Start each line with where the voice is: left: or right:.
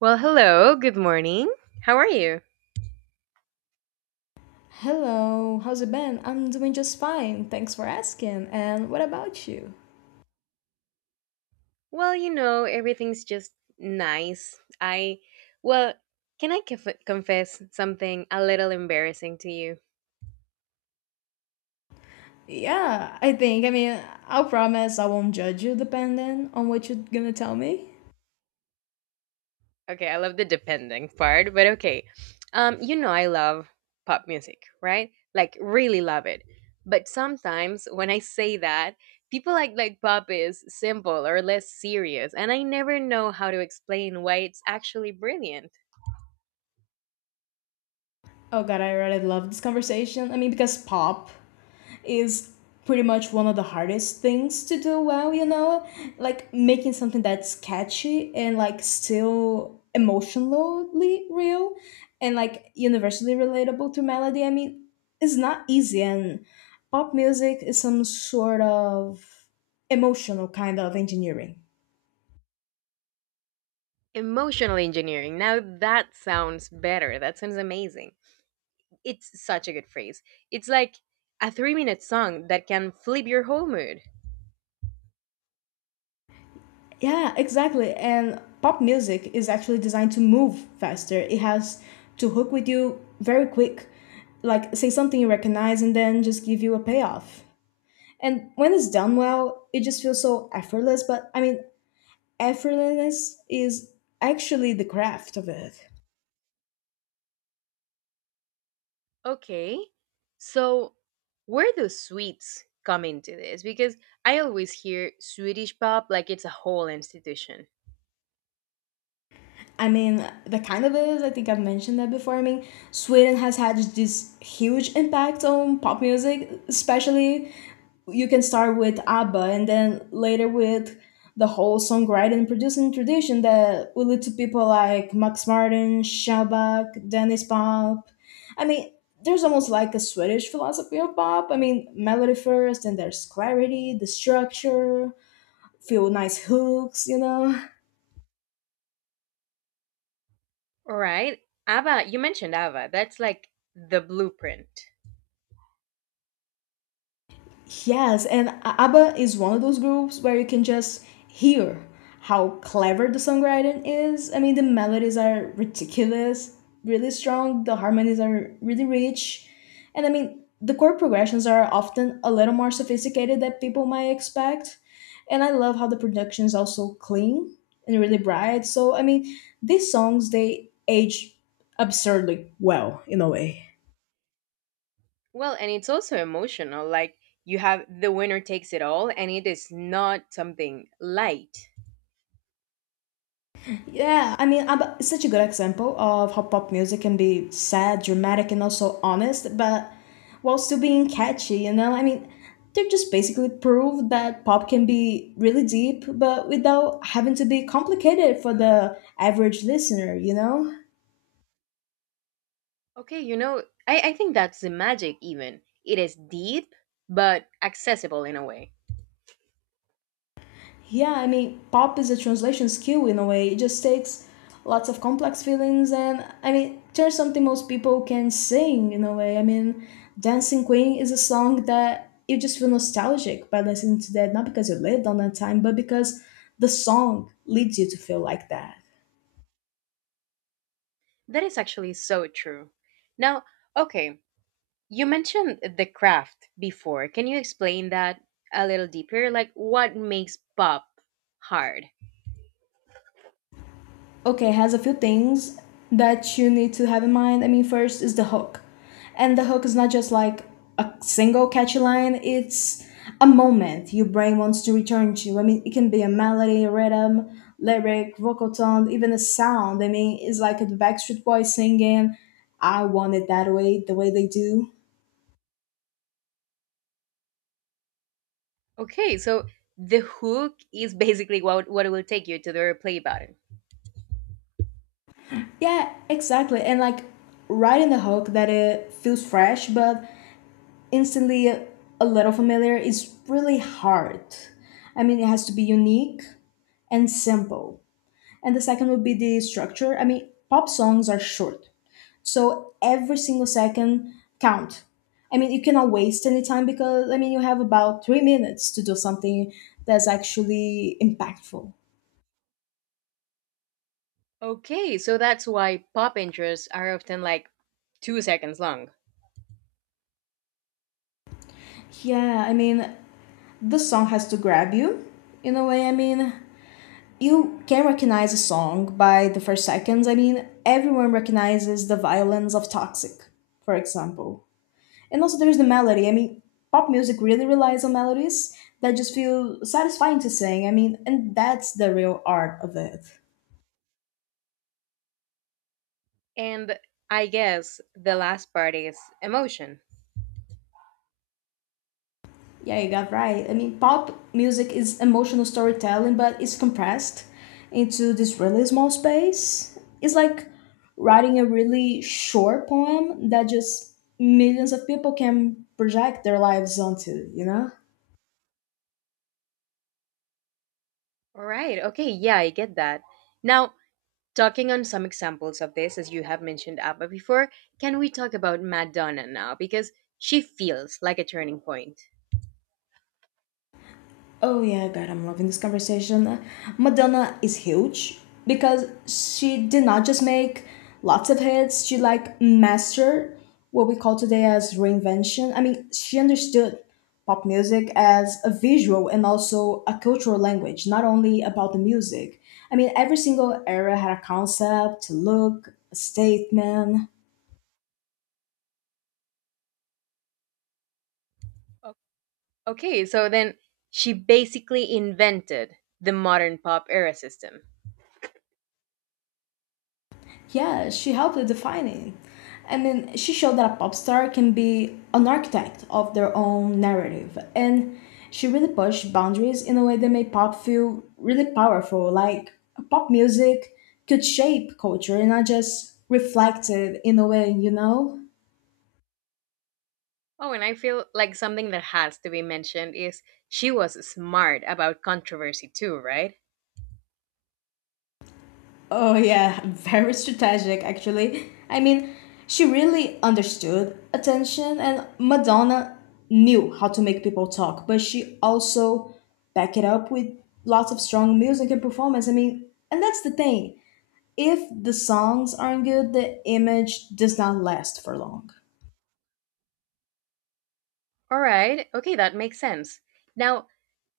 right: Well, hello, good morning. How are you?
left: Hello, how's it been? I'm doing just fine. Thanks for asking. And what about you?
right: Well, you know, everything's just nice. Well, can I confess something a little embarrassing to you?
left: Yeah, I think. I mean, I'll promise I won't judge you depending on what you're gonna tell me.
right: Okay, I love the depending part, but okay. You know, I love pop music, right? Like, really love it. But sometimes when I say that, people act like pop is simple or less serious, and I never know how to explain why it's actually brilliant.
left: Oh god, I really love this conversation. I mean, because pop is pretty much one of the hardest things to do well, you know? Like making something that's catchy and like still emotionally real and like universally relatable to melody. I mean, it's not easy and pop music is some sort of emotional kind of engineering.
right: Emotional engineering. Now that sounds better. That sounds amazing. It's such a good phrase. It's like a 3 minute song that can flip your whole mood.
left: Yeah, exactly. And pop music is actually designed to move faster. It has to hook with you very quick, like say something you recognize and then just give you a payoff. And when it's done well, it just feels so effortless. But I mean, effortlessness is actually the craft of it.
right: Okay, so where do sweets come into this? Because I always hear Swedish pop like it's a whole institution.
left: I mean, that kind of is. I think I've mentioned that before. I mean, Sweden has had this huge impact on pop music, especially you can start with ABBA and then later with the whole songwriting and producing tradition that will lead to people like Max Martin, Shabak, Dennis Pop. I mean, there's almost like a Swedish philosophy of pop. I mean, melody first, then there's clarity, the structure, few nice hooks, you know.
right: All right, ABBA, you mentioned ABBA. That's like the blueprint.
left: Yes, and ABBA is one of those groups where you can just hear how clever the songwriting is. I mean, the melodies are ridiculous, really strong, the harmonies are really rich, and I mean, the chord progressions are often a little more sophisticated than people might expect. And I love how the production is also clean and really bright. So, I mean, these songs they age absurdly well in a way.
right: Well, and it's also emotional. Like you have the winner takes it all, and it is not something light.
left: Yeah, I mean, it's such a good example of how pop music can be sad, dramatic, and also honest, but while still being catchy, you know? I mean, they're just basically proof that pop can be really deep, but without having to be complicated for the average listener, you know?
right: Okay, I think that's the magic, even. It is deep, but accessible in a way.
left: Yeah, I mean, pop is a translation skill in a way. It just takes lots of complex feelings and I mean turns something most people can sing in a way. I mean, Dancing Queen is a song that you just feel nostalgic by listening to, that not because you lived on that time, but because the song leads you to feel like that.
right: That is actually so true. Now, okay, you mentioned the craft before. Can you explain that a little deeper? Like, what makes pop hard?
left: Okay, has a few things that you need to have in mind. I mean, first is the hook, and the hook is not just like a single catchy line. It's a moment your brain wants to return to. I mean, it can be a melody, a rhythm, lyric, vocal tone, even a sound. I mean, it's like the Backstreet Boys singing I Want It That Way, the way they do.
right: Okay, so the hook is basically what will take you to the play button.
left: Yeah, exactly. And like right in the hook that it feels fresh but instantly a little familiar is really hard. I mean, it has to be unique and simple. And the second would be the structure. I mean, pop songs are short, so every single second count. I mean, you cannot waste any time because I mean, you have about 3 minutes to do something that's actually impactful.
right: Okay, so that's why pop intros are often like 2 seconds long.
left: Yeah, I mean, the song has to grab you in a way. I mean, you can recognize a song by the first seconds. I mean, everyone recognizes the violence of Toxic, for example. And also, there's the melody. I mean, pop music really relies on melodies that just feel satisfying to sing. I mean, and that's the real art of it.
right: And I guess the last part is emotion.
left: Yeah, you got right. I mean, pop music is emotional storytelling, but it's compressed into this really small space. It's like writing a really short poem that just millions of people can project their lives onto, you know?
right: All right. Okay. Yeah, I get that. Now, talking on some examples of this, as you have mentioned ABBA before, can we talk about Madonna now? Because she feels like a turning point.
left: Oh yeah, God, I'm loving this conversation. Madonna is huge because she did not just make lots of hits, she like mastered what we call today as reinvention. I mean, she understood pop music as a visual and also a cultural language, not only about the music. I mean, every single era had a concept, a look, a statement.
right: O- Okay. So then she basically invented the modern pop era system.
left: Yeah, she helped to define it. And then she showed that a pop star can be an architect of their own narrative. And she really pushed boundaries in a way that made pop feel really powerful. Like pop music could shape culture and not just reflect it in a way, you know?
right: Oh, and I feel like something that has to be mentioned is she was smart about controversy too, right?
left: Oh, yeah, very strategic, actually. I mean, she really understood attention, and Madonna knew how to make people talk, but she also back it up with lots of strong music and performance. I mean, and that's the thing. If the songs aren't good, the image does not last for long.
right: All right. Okay. That makes sense. Now,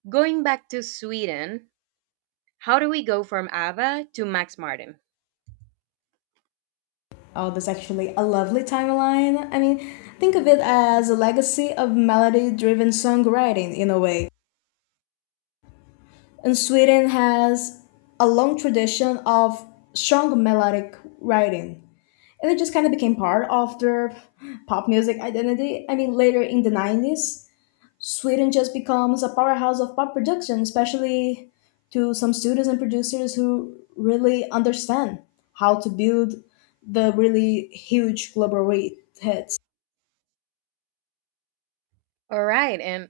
right: going back to Sweden, how do we go from ABBA to Max Martin?
left: Oh, that's actually a lovely timeline. I mean, think of it as a legacy of melody driven songwriting in a way. And Sweden has a long tradition of strong melodic writing. And it just kind of became part of their pop music identity. I mean, later in the 90s, Sweden just becomes a powerhouse of pop production, especially to some students and producers who really understand how to build the really huge global hits.
right: All right. And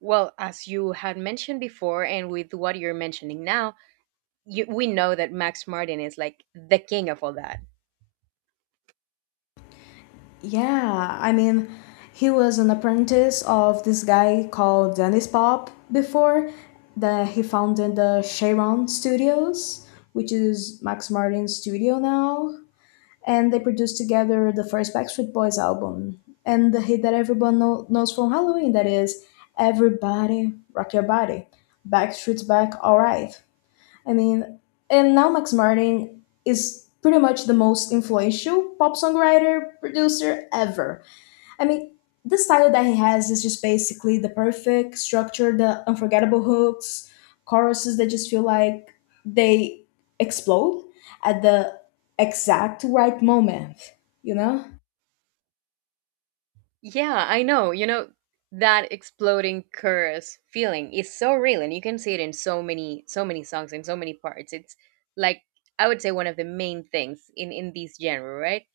right: well, as you had mentioned before, and with what you're mentioning now, we know that Max Martin is like the king of all that.
left: Yeah, I mean, he was an apprentice of this guy called Dennis Pop. Before that, he founded the Sharon Studios, which is Max Martin's studio now, and they produced together the first Backstreet Boys album and the hit that everyone knows from Halloween, that is Everybody Rock Your Body, Backstreet's Back, Alright. I mean, and now Max Martin is pretty much the most influential pop songwriter producer ever. I mean, the style that he has is just basically the perfect structure, the unforgettable hooks, choruses that just feel like they explode at the exact right moment, you know?
right: Yeah, I know. You know, that exploding curse feeling is so real, and you can see it in so many, so many songs and so many parts. It's like, I would say, one of the main things in this genre, right?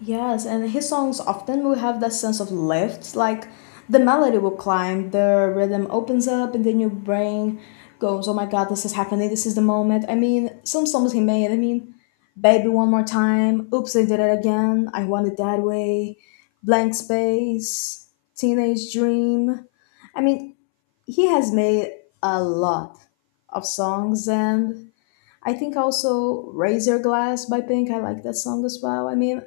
left: Yes, and his songs often will have that sense of lift. Like the melody will climb, the rhythm opens up, and then your brain goes, oh my god, this is happening, this is the moment. I mean, some songs he made, I mean, Baby One More Time, Oops, I Did It Again, I Want It That Way, Blank Space, Teenage Dream. I mean, he has made a lot of songs, and I think also Razor Glass by Pink, I like that song as well. I mean,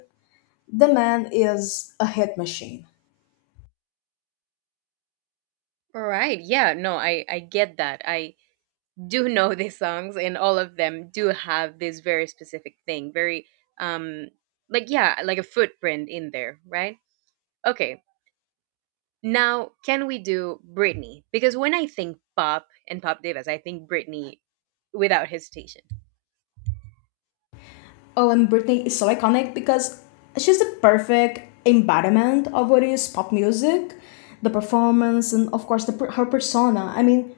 left: the man is a hit machine.
right: All right. Yeah, no, I get that. I do know these songs and all of them do have this very specific thing, very um like, yeah, like a footprint in there, right? Okay, now can we do Britney? Because when I think pop and pop divas, I think Britney without hesitation.
left: Oh, and Britney is so iconic because she's the perfect embodiment of what is pop music, the performance, and of course, the, her persona. I mean,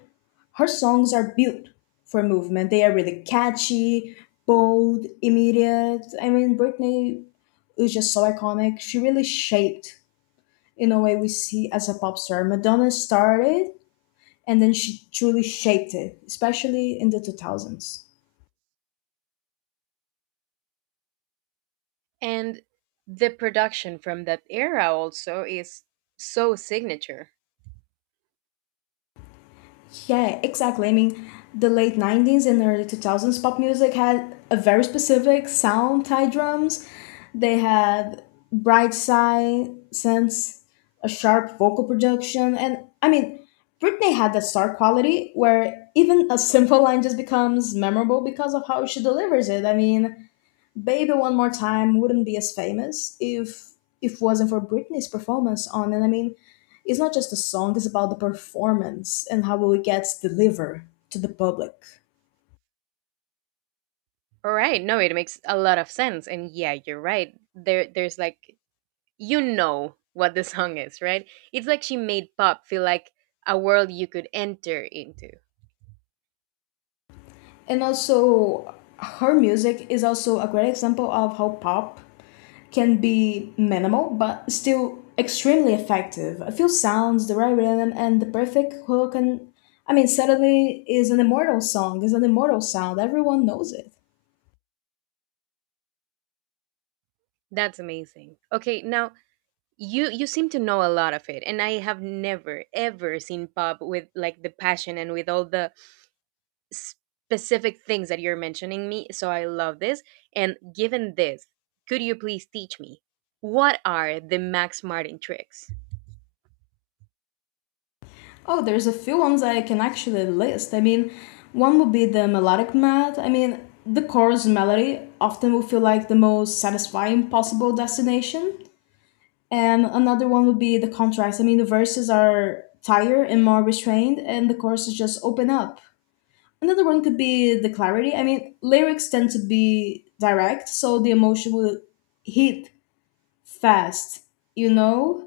left: her songs are built for movement. They are really catchy, bold, immediate. I mean, Britney is just so iconic. She really shaped, in a way, we see as a pop star. Madonna started, and then she truly shaped it, especially in the 2000s.
right: And the production from that era also is so signature.
left: Yeah, exactly. I mean, the late 90s and early 2000s pop music had a very specific sound tied drums. They had bright side sense, a sharp vocal production, and I mean, Britney had that star quality where even a simple line just becomes memorable because of how she delivers it. I mean, "Baby One More Time" wouldn't be as famous if wasn't for Britney's performance on it. I mean, it's not just a song; it's about the performance and how it gets delivered to the public.
right: All right, no, it makes a lot of sense. And yeah, you're right, there there's like, you know what the song is, right? It's like she made pop feel like a world you could enter into.
left: And also, her music is also a great example of how pop can be minimal but still extremely effective. A few sounds, the right rhythm, and the perfect hook, and I mean, suddenly is an immortal song. Is an immortal sound. Everyone knows it.
right: That's amazing. Okay, now you seem to know a lot of it, and I have never ever seen pop with like the passion and with all the specific things that you're mentioning me. So I love this, and given this, could you please teach me what are the Max Martin tricks?
left: Oh, there's a few ones I can actually list. I mean, one would be the melodic math. I mean, the chorus melody often would feel like the most satisfying possible destination. And another one would be the contrast. I mean, the verses are tighter and more restrained, and the choruses just open up. Another one could be the clarity. I mean, lyrics tend to be direct, so the emotion will hit fast, you know?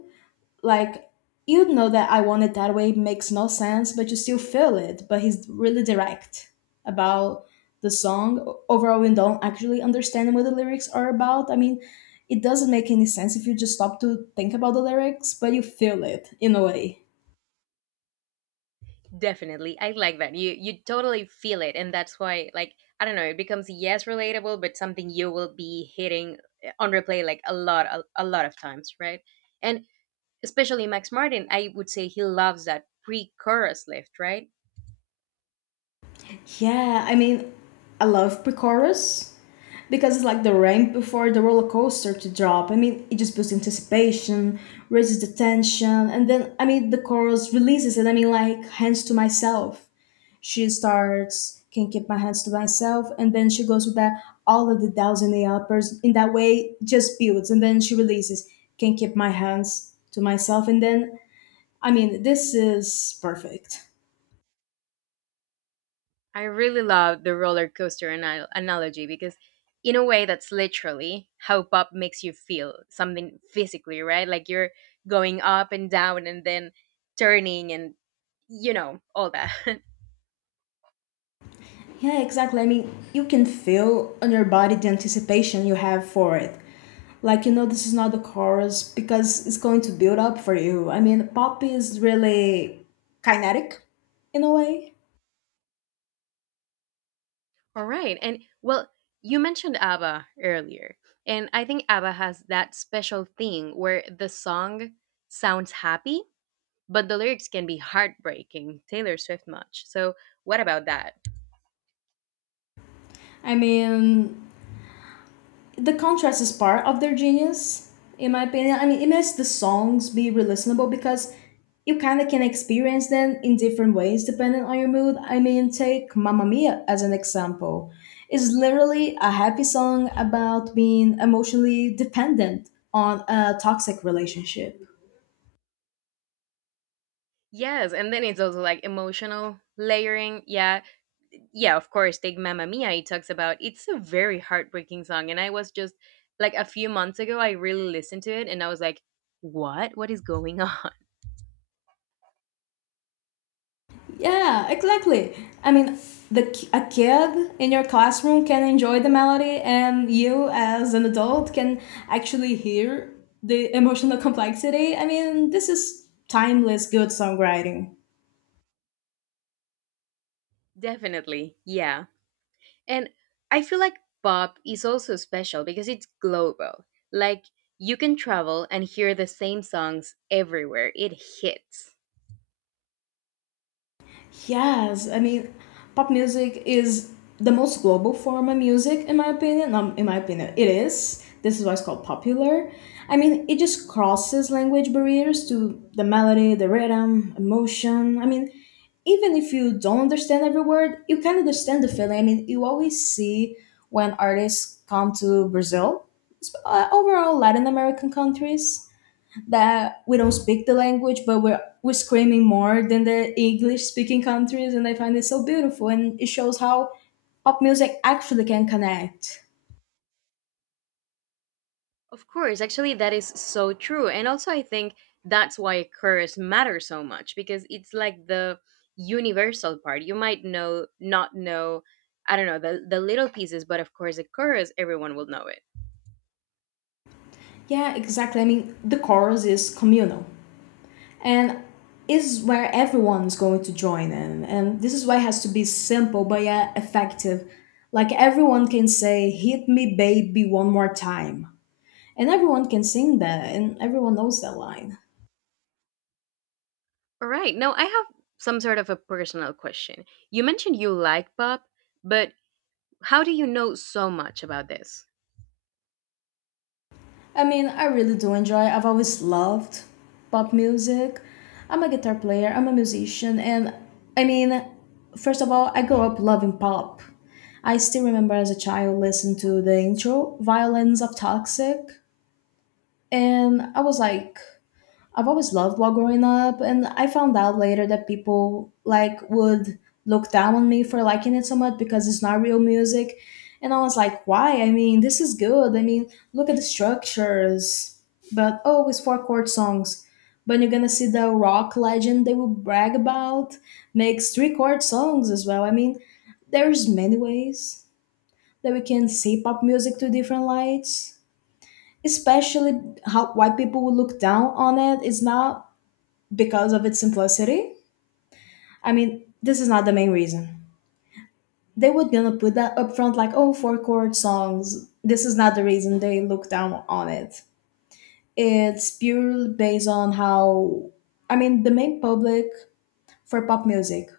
left: Like you'd know that I Want It That Way makes no sense, but you still feel it. But he's really direct about the song. Overall, we don't actually understand what the lyrics are about. I mean, it doesn't make any sense if you just stop to think about the lyrics, but you feel it in a way.
right: Definitely. I like that. You totally feel it, and that's why, like, I don't know, it becomes, yes, relatable but something you will be hitting, on replay, like a lot of times, right? And especially Max Martin, I would say he loves that pre-chorus lift, right?
left: Yeah, I mean, I love pre-chorus because it's like the ramp before the roller coaster to drop. I mean, it just builds anticipation, raises the tension, and then I mean the chorus releases it. I mean, like hands to myself. She starts, can't keep my hands to myself, and then she goes with that all of the thousand AI uppers in that way just builds, and then she releases, can't keep my hands to myself, and then I mean this is perfect.
right: I really love the roller coaster analogy because in a way that's literally how pop makes you feel, something physically, right? Like you're going up and down and then turning and, you know, all that.
left: Yeah, exactly. I mean you can feel on your body the anticipation you have for it. Like you know this is not the chorus because it's going to build up for you. I mean pop is really kinetic in a way.
right: All right. And well, you mentioned ABBA earlier. And I think ABBA has that special thing where the song sounds happy, but the lyrics can be heartbreaking. Taylor Swift much. So, what about that?
left: I mean the contrast is part of their genius, in my opinion. I mean, it makes the songs be re-listenable because you kind of can experience them in different ways depending on your mood. I mean, take Mamma Mia as an example. It's literally a happy song about being emotionally dependent on a toxic relationship.
right: Yes. And then it's also like emotional layering. Yeah. Yeah. Of course, take Mamma Mia. It talks about, it's a very heartbreaking song. And I was just like a few months ago, I really listened to it and I was like, what? What is going on?
left: Yeah, exactly. I mean, a kid in your classroom can enjoy the melody, and you as an adult can actually hear the emotional complexity. I mean, this is timeless good songwriting.
right: Definitely. Yeah. And I feel like pop is also special because it's global. Like you can travel and hear the same songs everywhere. It hits.
left: Yes, I mean, pop music is the most global form of music, in my opinion. In my opinion, it is. This is why it's called popular. I mean, it just crosses language barriers to the melody, the rhythm, emotion. I mean, even if you don't understand every word, you can understand the feeling. I mean, you always see when artists come to Brazil, overall Latin American countries that we don't speak the language, but we're screaming more than the English speaking countries, and I find it so beautiful, and it shows how pop music actually can connect.
right: Of course, actually that is so true. And also I think that's why covers matter so much, because it's like the universal part. You might know, not know, I don't know, the little pieces, but of course the chorus everyone will know it.
left: Yeah, exactly. I mean, the chorus is communal, and is where everyone's going to join in, and this is why it has to be simple but yet effective. Like everyone can say, "Hit me, baby, one more time," and everyone can sing that, and everyone knows that line.
right: All right. Now I have some sort of a personal question. You mentioned you like pop, but how do you know so much about this?
left: I mean, I really do enjoy. I've always loved pop music. I'm a guitar player, I'm a musician, and I mean, first of all, I grew up loving pop. I still remember as a child listening to the intro, Violence of Toxic, and I was like, I've always loved while growing up, and I found out later that people like would look down on me for liking it so much because it's not real music. And I was like, why? I mean, this is good. I mean, look at the structures. But oh, it's four chord songs. But you're gonna see the rock legend they will brag about makes three chord songs as well. I mean, there's many ways that we can see pop music to different lights especially how white people would look down on it. It's not because of its simplicity. I mean, this is not the main reason. They would gonna put that up front like, oh, four chord songs. This is not the reason they look down on it. It's purely based on how, I mean, the main public for pop music.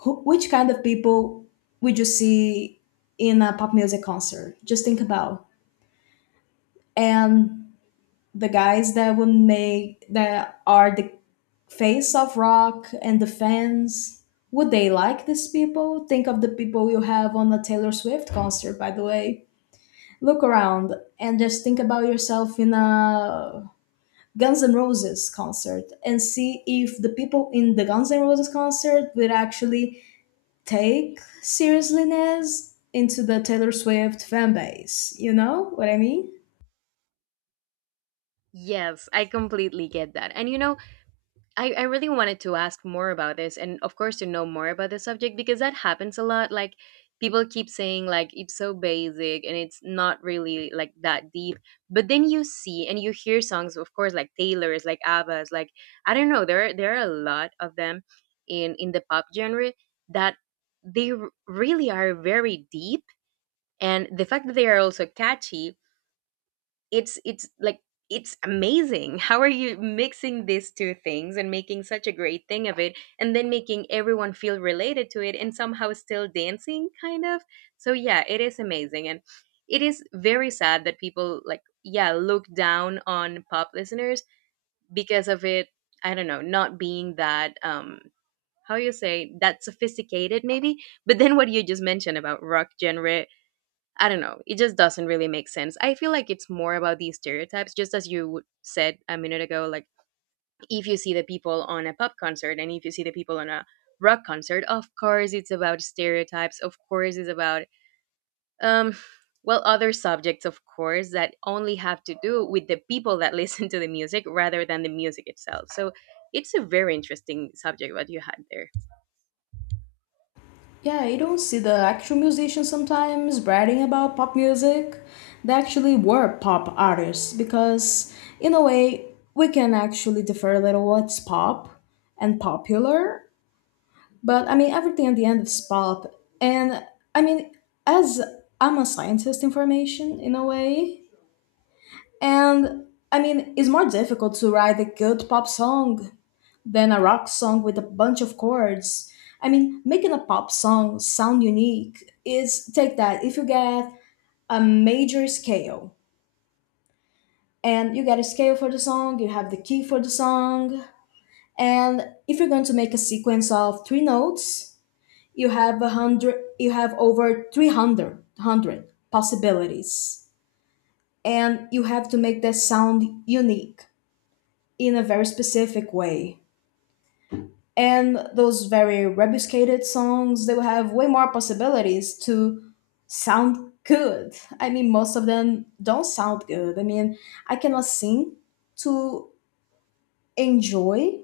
left: Who, which kind of people would you see in a pop music concert? Just think about. And the guys that would make that are the face of rock and the fans would they like these people think of the people you have on a Taylor Swift concert, by the way, look around and just think about yourself in a Guns N' Roses concert and see if the people in the Guns N' Roses concert would actually take seriousness into the Taylor Swift fan base, you know what I mean?
right: Yes, I completely get that. And you know, I really wanted to ask more about this, and of course to know more about the subject, because that happens a lot. Like people keep saying, like, it's so basic and it's not really like that deep. But then you see and you hear songs, of course, like Taylor's, like ABBA's, like, I don't know, there are a lot of them in the pop genre that really are very deep. And the fact that they are also catchy, it's like, it's amazing how are you mixing these two things and making such a great thing of it, and then making everyone feel related to it and somehow still dancing kind of. So yeah, it is amazing. And it is very sad that people, like, yeah, look down on pop listeners because of it. I don't know, not being that, how you say that, sophisticated maybe. But then what you just mentioned about rock genre, I don't know. It just doesn't really make sense. I feel like it's more about these stereotypes, just as you said a minute ago. Like, if you see the people on a pop concert and if you see the people on a rock concert, of course it's about stereotypes. Of course it's about, um, well, other subjects, of course, that only have to do with the people that listen to the music rather than the music itself. So it's a very interesting subject what you had there.
left: Yeah, you don't see the actual musicians sometimes bragging about pop music. They actually were pop artists because, in a way, we can actually differ a little what's pop and popular. But I mean, everything at the end is pop. And I mean, as I'm a scientist in formation, in a way, and I mean, it's more difficult to write a good pop song then a rock song with a bunch of chords. I mean, making a pop song sound unique is take that. If you get a major scale and you get a scale for the song, you have the key for the song, and if you're going to make a sequence of three notes, you have 100, you have over 300 hundred possibilities, and you have to make that sound unique in a very specific way. And those very rebuscated songs they will have way more possibilities to sound good. I mean most of them don't sound good. I mean I cannot sing to enjoy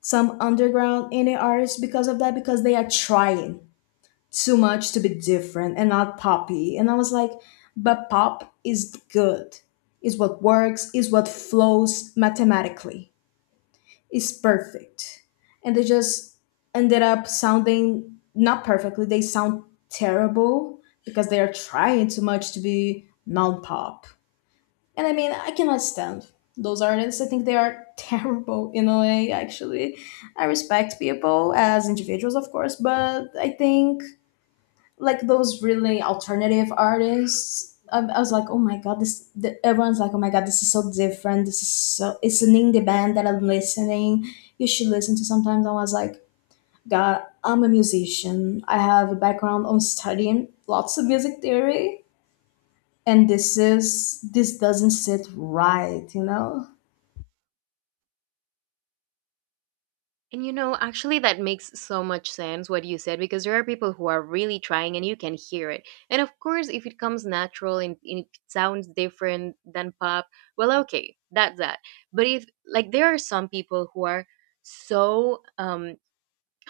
left: some underground indie artists because of that, because they are trying too much to be different and not poppy, and I was like, but pop is good. Is what works, is what flows mathematically, is perfect, and they just ended up sounding not perfectly. They sound terrible because they are trying too much to be non-pop, and I mean I cannot stand those artists. I think they are terrible in a way, actually. I respect people as individuals, of course, but I think like those really alternative artists. I was like, oh my god, this. The, everyone's like, oh my god, this is so different. This is so. It's an indie band that I'm listening. You should listen to sometimes. I was like, God, I'm a musician. I have a background on studying lots of music theory, and this doesn't sit right, you know.
right: And you know, actually, that makes so much sense what you said, because there are people who are really trying and you can hear it. And of course, if it comes natural and it sounds different than pop, well, okay, that's that. But if, like, there are some people who are so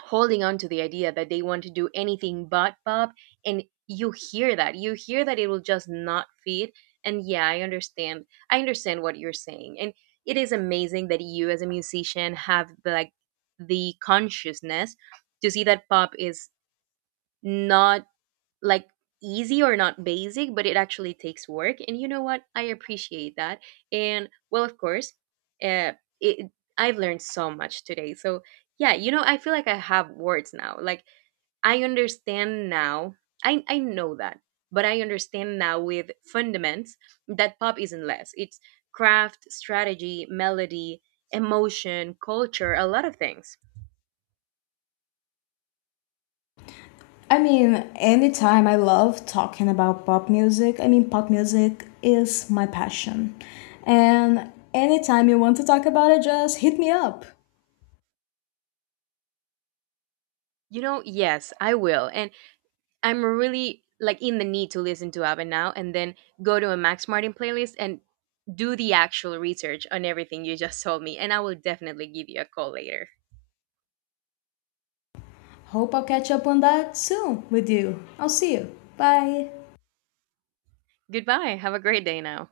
right: holding on to the idea that they want to do anything but pop, and you hear that, you hear that it will just not fit. And yeah, I understand what you're saying. And it is amazing that you, as a musician, have the, like, the consciousness to see that pop is not, like, easy or not basic, but it actually takes work. And you know what? I appreciate that. And well, of course, uh, it, I've learned so much today. So yeah, you know, I feel like I have words now. Like I understand now. I know that, but I understand now with fundaments that pop isn't less. It's craft, strategy, melody, emotion, culture, a lot of things.
left: I mean, anytime I love talking about pop music, I mean, pop music is my passion. And anytime you want to talk about it, just hit me up.
right: You know, yes, I will. And I'm really like in the need to listen to ABBA now, and then go to a Max Martin playlist and do the actual research on everything you just told me. And I will definitely give you a call later.
left: Hope I'll catch up on that soon with you. I'll see you. Bye.
right: Goodbye. Have a great day now.